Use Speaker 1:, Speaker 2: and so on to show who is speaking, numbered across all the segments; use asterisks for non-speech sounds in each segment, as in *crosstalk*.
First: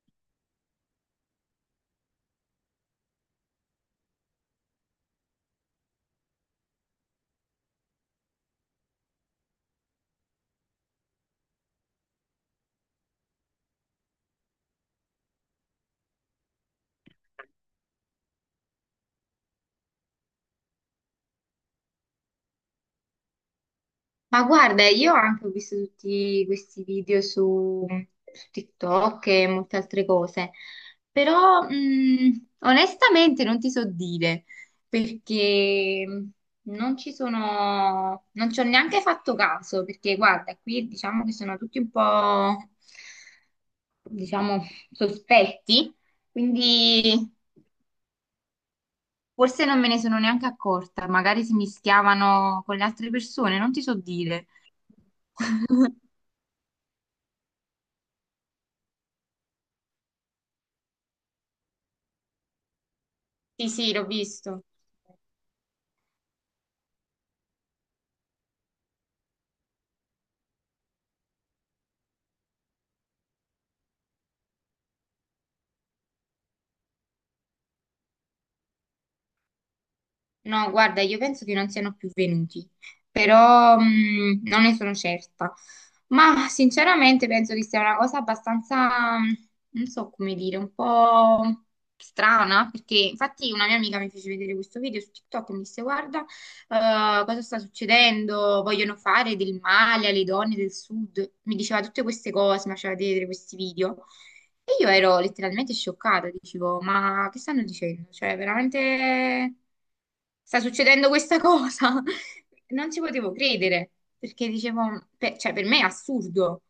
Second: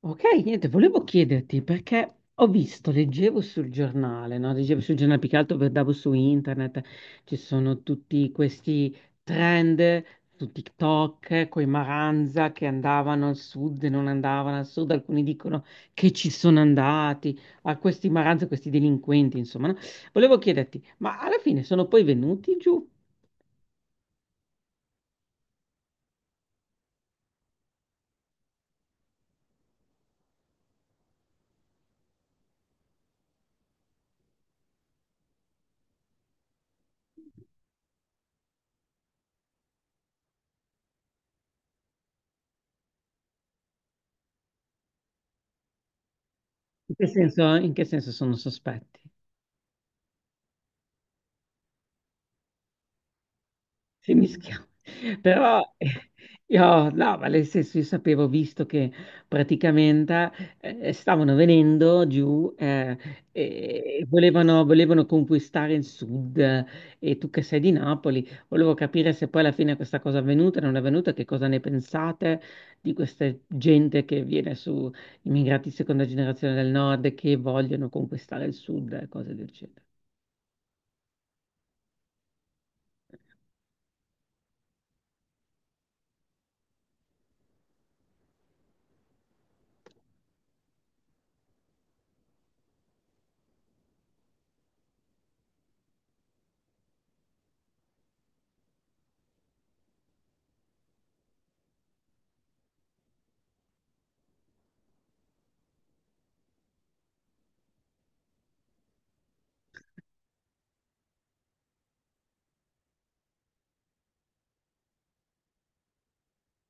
Speaker 1: Ok, niente, volevo chiederti perché ho visto, leggevo sul giornale, no? Leggevo sul giornale, più che altro guardavo su internet, ci sono tutti questi trend su TikTok, coi Maranza che andavano al sud e non andavano al sud, alcuni dicono che ci sono andati, a questi Maranza, questi delinquenti, insomma, no? Volevo chiederti, ma alla fine sono poi venuti giù?
Speaker 2: Ma guarda, io anche ho visto tutti questi video su TikTok e molte altre cose, però onestamente non ti so dire perché non ci ho neanche fatto caso, perché guarda, qui diciamo che sono tutti un po', diciamo, sospetti, quindi
Speaker 1: In che senso sono sospetti?
Speaker 2: forse non me ne sono neanche accorta, magari si mischiavano con le altre persone, non ti so
Speaker 1: Si
Speaker 2: dire.
Speaker 1: mischiava. Però
Speaker 2: *laughs*
Speaker 1: io, no, ma nel senso, io sapevo, visto che praticamente stavano venendo giù
Speaker 2: Sì, sì,
Speaker 1: e
Speaker 2: l'ho visto.
Speaker 1: volevano conquistare il sud, e tu che sei di Napoli, volevo capire se poi alla fine questa cosa è avvenuta, non è avvenuta, che cosa ne pensate di questa gente che viene su, immigrati di seconda generazione del nord che vogliono conquistare il sud e cose del genere.
Speaker 2: No, guarda, io penso che non siano più venuti, però non ne sono certa. Ma sinceramente penso che sia una cosa abbastanza, non so come dire, un po' strana, perché infatti una mia amica mi fece vedere questo video su TikTok e mi disse, guarda, cosa sta succedendo? Vogliono fare del male alle donne del sud. Mi diceva tutte queste cose, mi faceva vedere questi video. E io ero letteralmente scioccata, dicevo, ma che stanno dicendo? Cioè, veramente sta succedendo questa cosa? *laughs* Non ci potevo credere, perché dicevo, cioè, per me è assurdo.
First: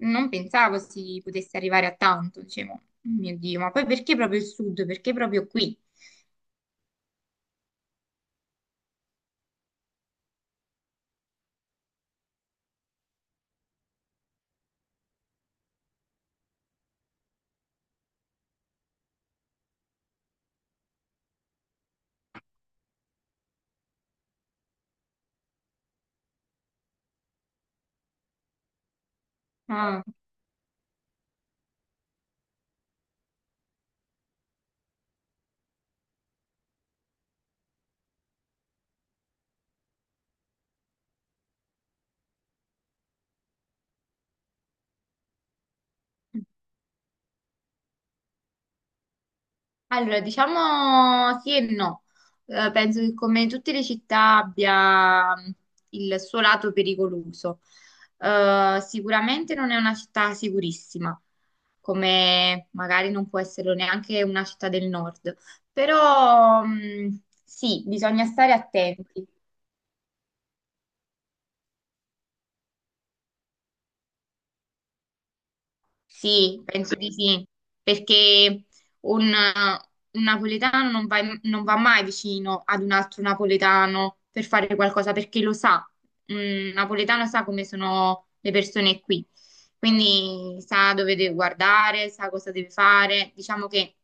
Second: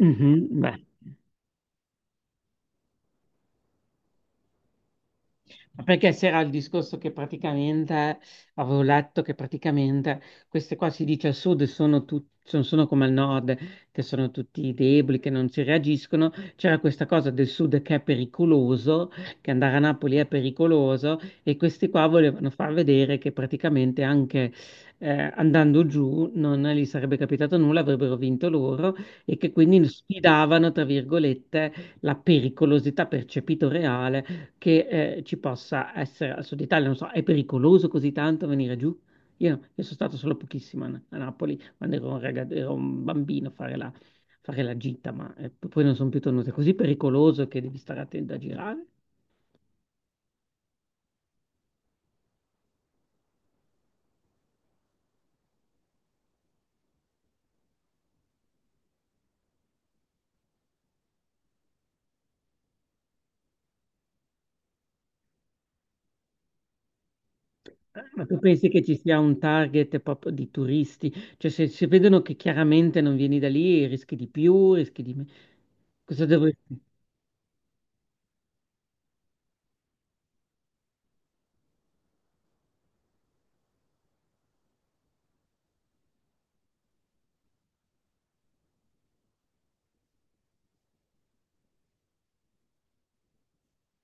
Speaker 2: Non
Speaker 1: beh.
Speaker 2: pensavo si potesse arrivare a tanto, dicevo, "Oh mio Dio, ma poi perché proprio il sud? Perché proprio qui?
Speaker 1: Ma perché c'era il discorso che praticamente, avevo letto che praticamente queste qua si dice al sud sono come al nord, che sono tutti deboli, che non ci reagiscono. C'era questa cosa del sud che è pericoloso, che andare a Napoli è pericoloso e questi qua volevano far vedere che praticamente anche eh, andando giù non gli sarebbe capitato nulla, avrebbero vinto loro e che quindi
Speaker 2: Ah.
Speaker 1: sfidavano, tra virgolette, la pericolosità percepito reale che ci possa essere al sud Italia, non so, è pericoloso così tanto venire giù? Io, no, io sono stato solo pochissimo a Napoli quando ero un bambino a fare la gita, ma poi non sono più tornato. È così pericoloso che devi stare attento a girare?
Speaker 2: Allora, diciamo sì e no. Penso che come tutte le città abbia il suo lato pericoloso. Sicuramente non è una città sicurissima, come magari non può esserlo neanche una città del nord, però sì,
Speaker 1: Ma
Speaker 2: bisogna
Speaker 1: tu
Speaker 2: stare
Speaker 1: pensi che ci sia
Speaker 2: attenti.
Speaker 1: un target proprio di turisti? Cioè, se vedono che chiaramente non vieni da lì, rischi di più, rischi di meno. Cosa devo...
Speaker 2: Sì, sì, penso di sì, perché un, un napoletano non va mai vicino ad un altro napoletano per fare qualcosa, perché lo sa, un napoletano sa come sono le persone qui, quindi sa dove deve guardare, sa cosa deve fare, diciamo che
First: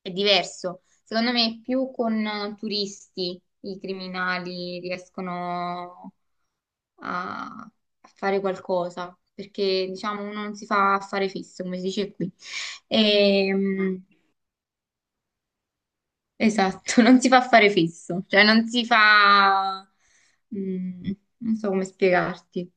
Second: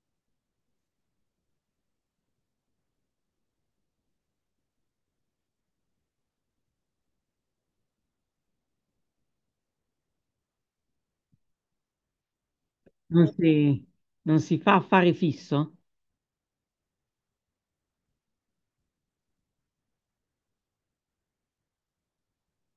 Speaker 2: è diverso. Secondo me più con turisti i criminali riescono a, a fare qualcosa, perché diciamo uno non si fa affare fisso, come si dice qui.
Speaker 1: Non si,
Speaker 2: Ehm,
Speaker 1: non si fa affare fisso?
Speaker 2: esatto, *laughs* non si fa affare fisso, cioè non si fa... mm, non so come spiegarti.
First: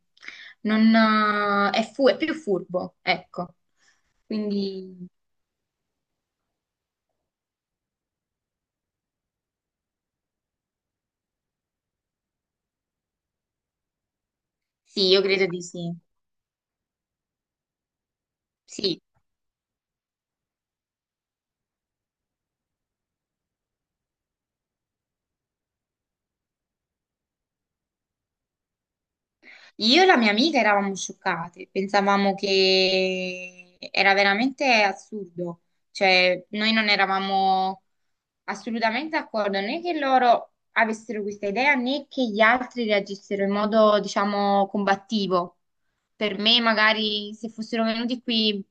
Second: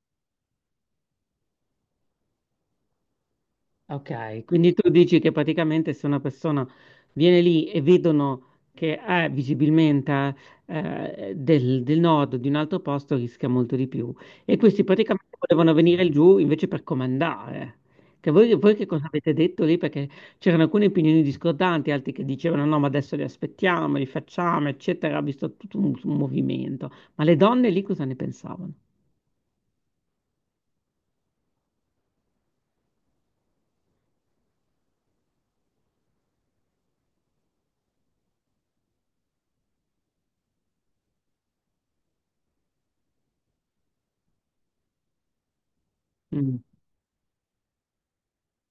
Speaker 2: Non, è, fu- è più furbo, ecco.
Speaker 1: Ok, quindi tu
Speaker 2: Quindi
Speaker 1: dici che praticamente se una persona viene lì e vedono che è visibilmente del nord o di un altro posto, rischia molto di più. E questi
Speaker 2: sì, io
Speaker 1: praticamente
Speaker 2: credo di
Speaker 1: volevano
Speaker 2: sì.
Speaker 1: venire giù invece per comandare. Che voi che
Speaker 2: Sì.
Speaker 1: cosa avete detto lì? Perché c'erano alcune opinioni discordanti, altri che dicevano no, ma adesso li aspettiamo, li facciamo, eccetera. Ha visto tutto un movimento. Ma le donne lì cosa ne pensavano?
Speaker 2: Io e la mia amica eravamo scioccate, pensavamo che era veramente assurdo, cioè noi non eravamo assolutamente d'accordo né che loro avessero questa idea né che gli altri reagissero in modo, diciamo, combattivo. Per
Speaker 1: Mm,
Speaker 2: me, magari se fossero venuti qui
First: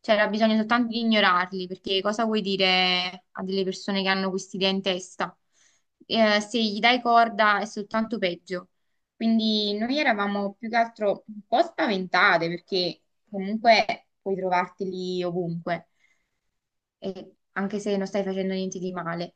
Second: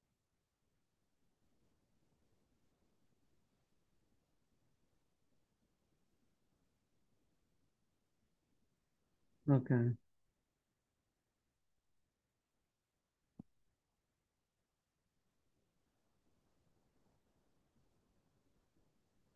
Speaker 2: c'era bisogno soltanto di ignorarli, perché cosa vuoi dire a delle persone che hanno quest'idea in testa? Se gli dai corda è soltanto peggio. Quindi
Speaker 1: ok.
Speaker 2: noi eravamo più che altro un po' spaventate, perché comunque puoi trovarti lì ovunque, e anche se non stai facendo niente di male.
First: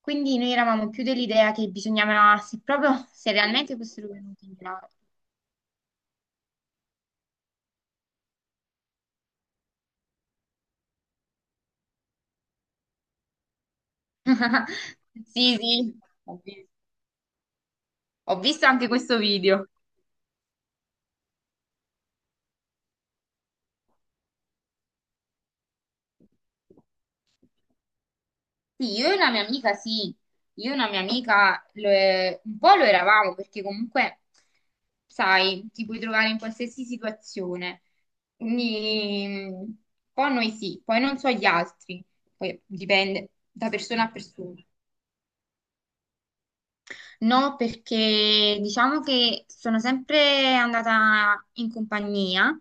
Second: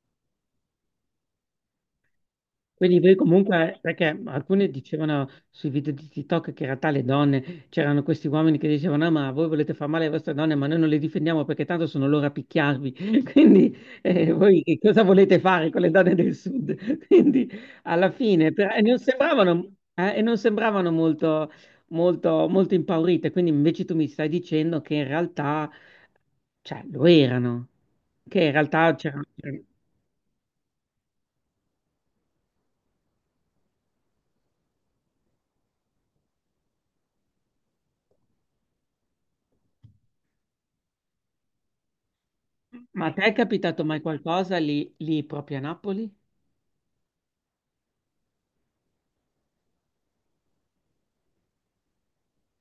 Speaker 2: Quindi noi eravamo più dell'idea che bisognava, se
Speaker 1: Quindi
Speaker 2: proprio,
Speaker 1: voi
Speaker 2: se realmente
Speaker 1: comunque,
Speaker 2: fossero
Speaker 1: perché
Speaker 2: venuti in
Speaker 1: alcune
Speaker 2: grado.
Speaker 1: dicevano sui video di TikTok che in realtà le donne, c'erano questi uomini che dicevano, ah, ma voi volete far male alle vostre donne, ma noi non le difendiamo perché tanto sono loro a picchiarvi. *laughs* Quindi voi che
Speaker 2: *laughs*
Speaker 1: cosa volete
Speaker 2: Sì,
Speaker 1: fare con le
Speaker 2: sì,
Speaker 1: donne del
Speaker 2: ho visto
Speaker 1: sud? *laughs* Quindi alla
Speaker 2: ho
Speaker 1: fine,
Speaker 2: visto
Speaker 1: però,
Speaker 2: anche questo video.
Speaker 1: e non sembravano molto, molto, molto impaurite, quindi invece tu mi stai dicendo che in realtà, cioè, lo erano, che in
Speaker 2: Sì,
Speaker 1: realtà
Speaker 2: io e
Speaker 1: c'erano...
Speaker 2: una mia amica sì, io e una mia amica lo è- un po' lo eravamo perché comunque, sai, ti puoi trovare in qualsiasi situazione. Quindi, un po' noi sì, poi non so gli altri, poi
Speaker 1: Ma a te
Speaker 2: dipende
Speaker 1: è
Speaker 2: da
Speaker 1: capitato mai
Speaker 2: persona a persona.
Speaker 1: qualcosa lì proprio a Napoli?
Speaker 2: No, perché diciamo che sono sempre andata in compagnia,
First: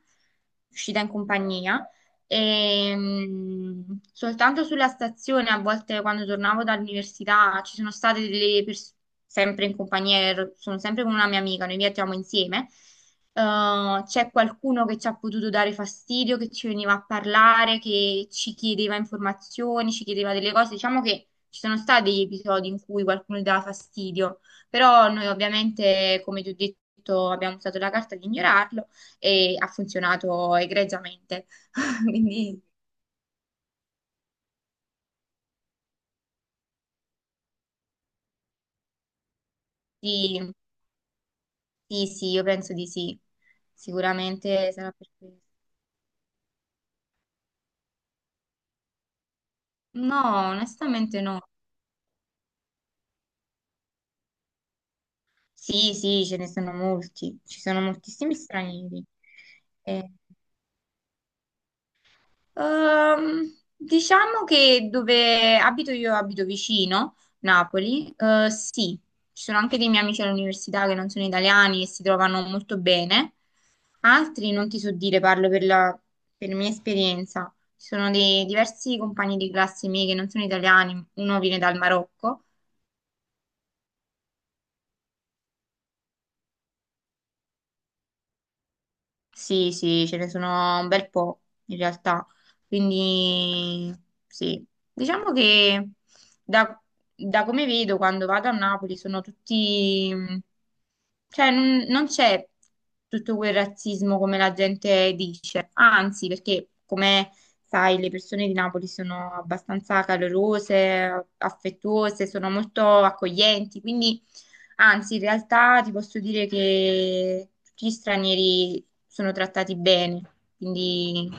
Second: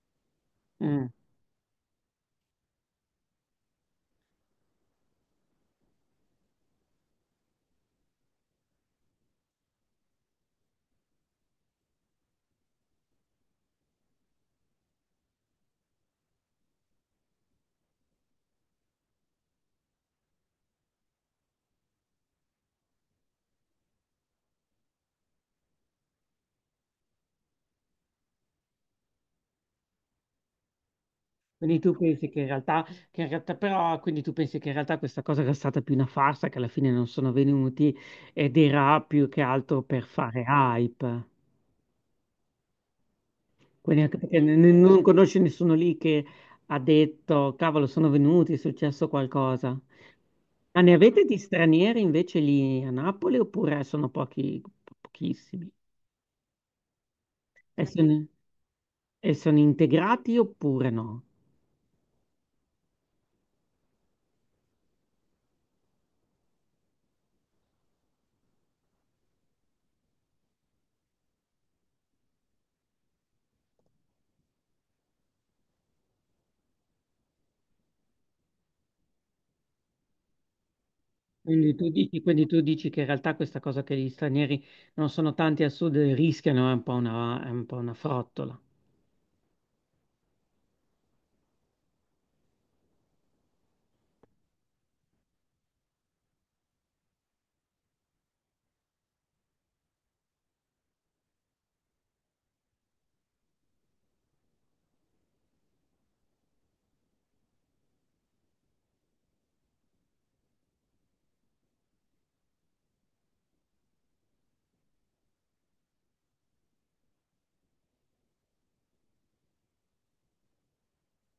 Speaker 2: uscita
Speaker 1: Mm.
Speaker 2: in compagnia, e soltanto sulla stazione, a volte quando tornavo dall'università, ci sono state delle persone sempre in compagnia, sono sempre con una mia amica, noi viaggiamo insieme. C'è qualcuno che ci ha potuto dare fastidio, che ci veniva a parlare, che ci chiedeva informazioni, ci chiedeva delle cose. Diciamo che ci sono stati degli episodi in cui qualcuno gli dava fastidio. Però noi ovviamente, come ti ho detto, abbiamo usato la carta di ignorarlo e ha funzionato egregiamente.
Speaker 1: Quindi tu
Speaker 2: *laughs*
Speaker 1: pensi che in
Speaker 2: Quindi
Speaker 1: realtà, Quindi tu pensi che in realtà questa cosa era stata più una farsa, che alla fine non sono venuti ed era più che altro per fare
Speaker 2: sì,
Speaker 1: hype.
Speaker 2: sì, sì, io penso di sì.
Speaker 1: Quindi anche perché
Speaker 2: Sicuramente sarà
Speaker 1: non
Speaker 2: per
Speaker 1: conosci
Speaker 2: questo.
Speaker 1: nessuno lì che ha detto, cavolo, sono venuti, è successo qualcosa.
Speaker 2: No,
Speaker 1: Ma ne
Speaker 2: onestamente
Speaker 1: avete di
Speaker 2: no.
Speaker 1: stranieri invece lì a Napoli oppure sono pochi, pochissimi?
Speaker 2: Sì, sì, ce ne sono molti. Ci sono
Speaker 1: E sono,
Speaker 2: moltissimi stranieri.
Speaker 1: e sono
Speaker 2: Eh,
Speaker 1: integrati oppure no?
Speaker 2: Ehm, diciamo che dove abito io, abito vicino, Napoli, eh, sì, ci sono anche dei miei amici all'università che non sono italiani e si trovano molto bene, altri non ti so dire, parlo per mia esperienza, ci sono dei diversi compagni di classe miei che non sono italiani, uno viene
Speaker 1: Quindi
Speaker 2: dal
Speaker 1: tu dici,
Speaker 2: Marocco.
Speaker 1: quindi tu dici che in realtà questa cosa che gli stranieri non sono tanti al sud e rischiano è un po' una frottola.
Speaker 2: Sì, sì, ce ne sono un bel po' in realtà. Quindi sì, diciamo che da, da come vedo quando vado a Napoli sono tutti, cioè non c'è tutto quel razzismo come la gente dice, anzi, perché come sai, le persone di Napoli sono abbastanza calorose, affettuose, sono molto accoglienti, quindi anzi, in realtà ti posso dire che tutti gli stranieri sono trattati bene, quindi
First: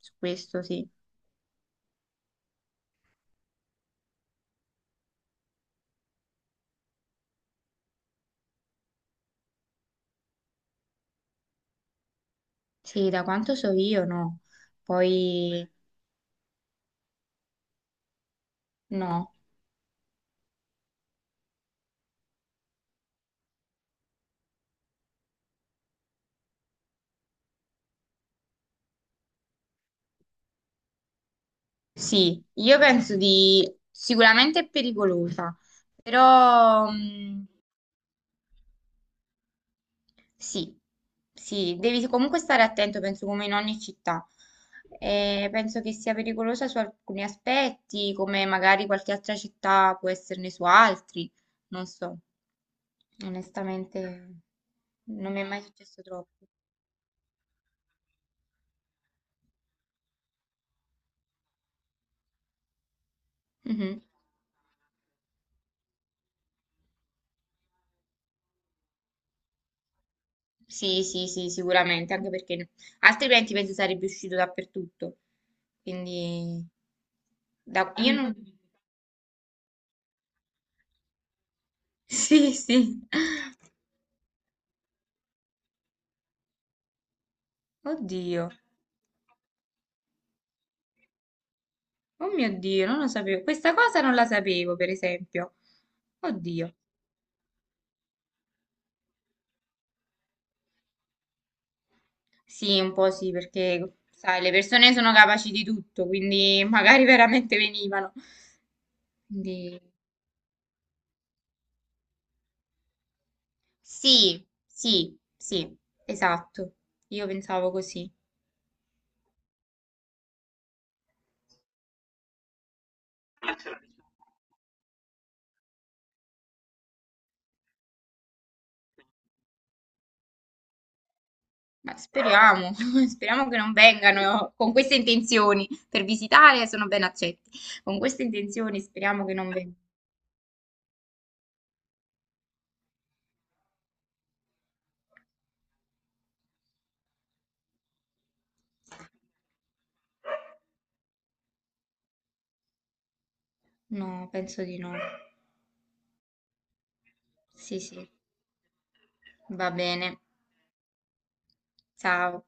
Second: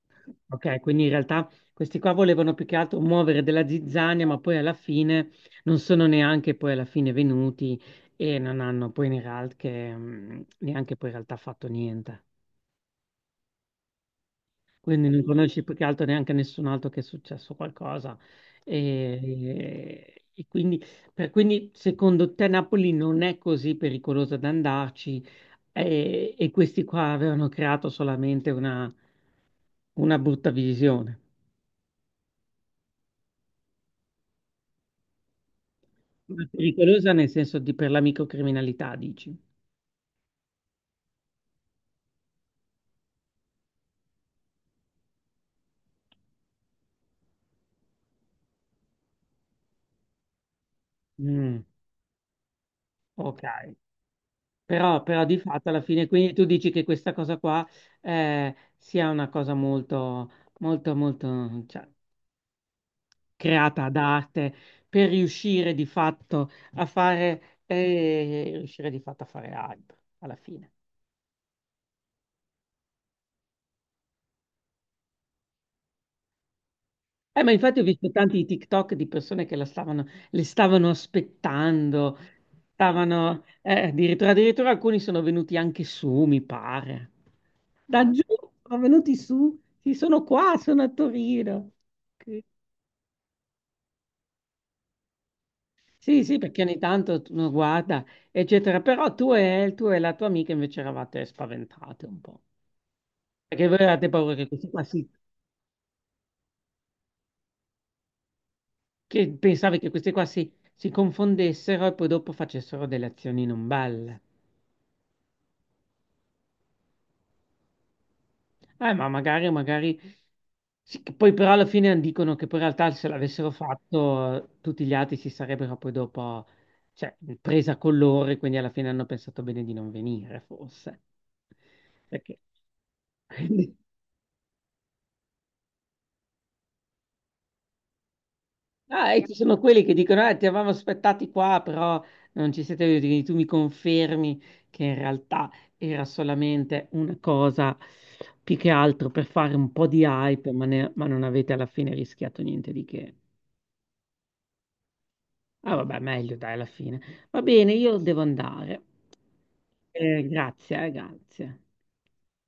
Speaker 2: su questo
Speaker 1: Ok,
Speaker 2: sì.
Speaker 1: quindi in realtà questi qua volevano più che altro muovere della zizzania, ma poi alla fine non sono neanche poi alla fine venuti e non hanno poi in realtà neanche poi in realtà fatto niente.
Speaker 2: Sì, da quanto so io no.
Speaker 1: Quindi non conosci
Speaker 2: Poi
Speaker 1: più che altro neanche nessun altro che è successo qualcosa.
Speaker 2: no.
Speaker 1: E quindi, quindi, secondo te Napoli non è così pericolosa da andarci e questi qua avevano creato solamente una brutta visione.
Speaker 2: Sì, io penso di sicuramente è pericolosa,
Speaker 1: Ma
Speaker 2: però
Speaker 1: pericolosa nel senso di per la microcriminalità, dici?
Speaker 2: sì, sì, devi comunque stare attento, penso come in ogni città. Penso che sia pericolosa su alcuni aspetti, come magari qualche altra città può esserne su altri,
Speaker 1: Mm,
Speaker 2: non so.
Speaker 1: ok.
Speaker 2: Onestamente
Speaker 1: Però
Speaker 2: non
Speaker 1: di
Speaker 2: mi è mai
Speaker 1: fatto alla
Speaker 2: successo
Speaker 1: fine, quindi tu
Speaker 2: troppo.
Speaker 1: dici che questa cosa qua sia una cosa molto, molto, molto... cioè, creata
Speaker 2: Mhm.
Speaker 1: da arte per riuscire di fatto a fare hype alla fine.
Speaker 2: Sì, sì, sì, sicuramente, anche perché altrimenti penso sarebbe uscito dappertutto. Quindi
Speaker 1: Ma infatti ho visto
Speaker 2: io non...
Speaker 1: tanti
Speaker 2: *laughs*
Speaker 1: TikTok di persone che le stavano aspettando,
Speaker 2: Sì, sì.
Speaker 1: addirittura alcuni sono venuti anche su, mi pare. Da giù
Speaker 2: Oddio.
Speaker 1: sono venuti su, sì, sono qua, sono a Torino.
Speaker 2: Oh
Speaker 1: Che-
Speaker 2: mio Dio, non lo sapevo. Questa cosa non la sapevo, per esempio.
Speaker 1: Sì, sì, perché
Speaker 2: Oddio.
Speaker 1: ogni tanto uno guarda, eccetera. Però tu e la tua amica invece eravate spaventate un po'.
Speaker 2: Sì, un po' sì,
Speaker 1: Perché voi
Speaker 2: perché,
Speaker 1: avevate paura
Speaker 2: sai, le persone sono capaci di tutto, quindi *laughs* magari veramente venivano.
Speaker 1: che pensavi
Speaker 2: Quindi...
Speaker 1: che questi qua si confondessero e poi dopo facessero delle azioni non belle.
Speaker 2: Sì, sì, sì, esatto. Io pensavo così.
Speaker 1: Ma magari, magari, sì, che poi però alla fine dicono che poi in realtà se l'avessero fatto tutti gli altri si sarebbero poi dopo, cioè, presa con loro e quindi alla fine hanno pensato bene di non venire, forse.
Speaker 2: Ma
Speaker 1: Perché...
Speaker 2: speriamo, *laughs* speriamo che non
Speaker 1: *laughs*
Speaker 2: vengano con queste intenzioni. Per visitare sono ben accetti. Con queste intenzioni
Speaker 1: Ah, e
Speaker 2: speriamo che
Speaker 1: ci
Speaker 2: non
Speaker 1: sono
Speaker 2: vengano.
Speaker 1: quelli che dicono: ti avevamo aspettati qua, però non ci siete venuti. Tu mi confermi che in realtà era solamente una cosa più che altro per fare un po' di hype, ma non avete alla fine rischiato niente di che.
Speaker 2: No, penso di no.
Speaker 1: Ah, vabbè, meglio dai, alla fine. Va bene,
Speaker 2: Sì,
Speaker 1: io
Speaker 2: sì,
Speaker 1: devo andare.
Speaker 2: va bene.
Speaker 1: Grazie, grazie.
Speaker 2: Ciao.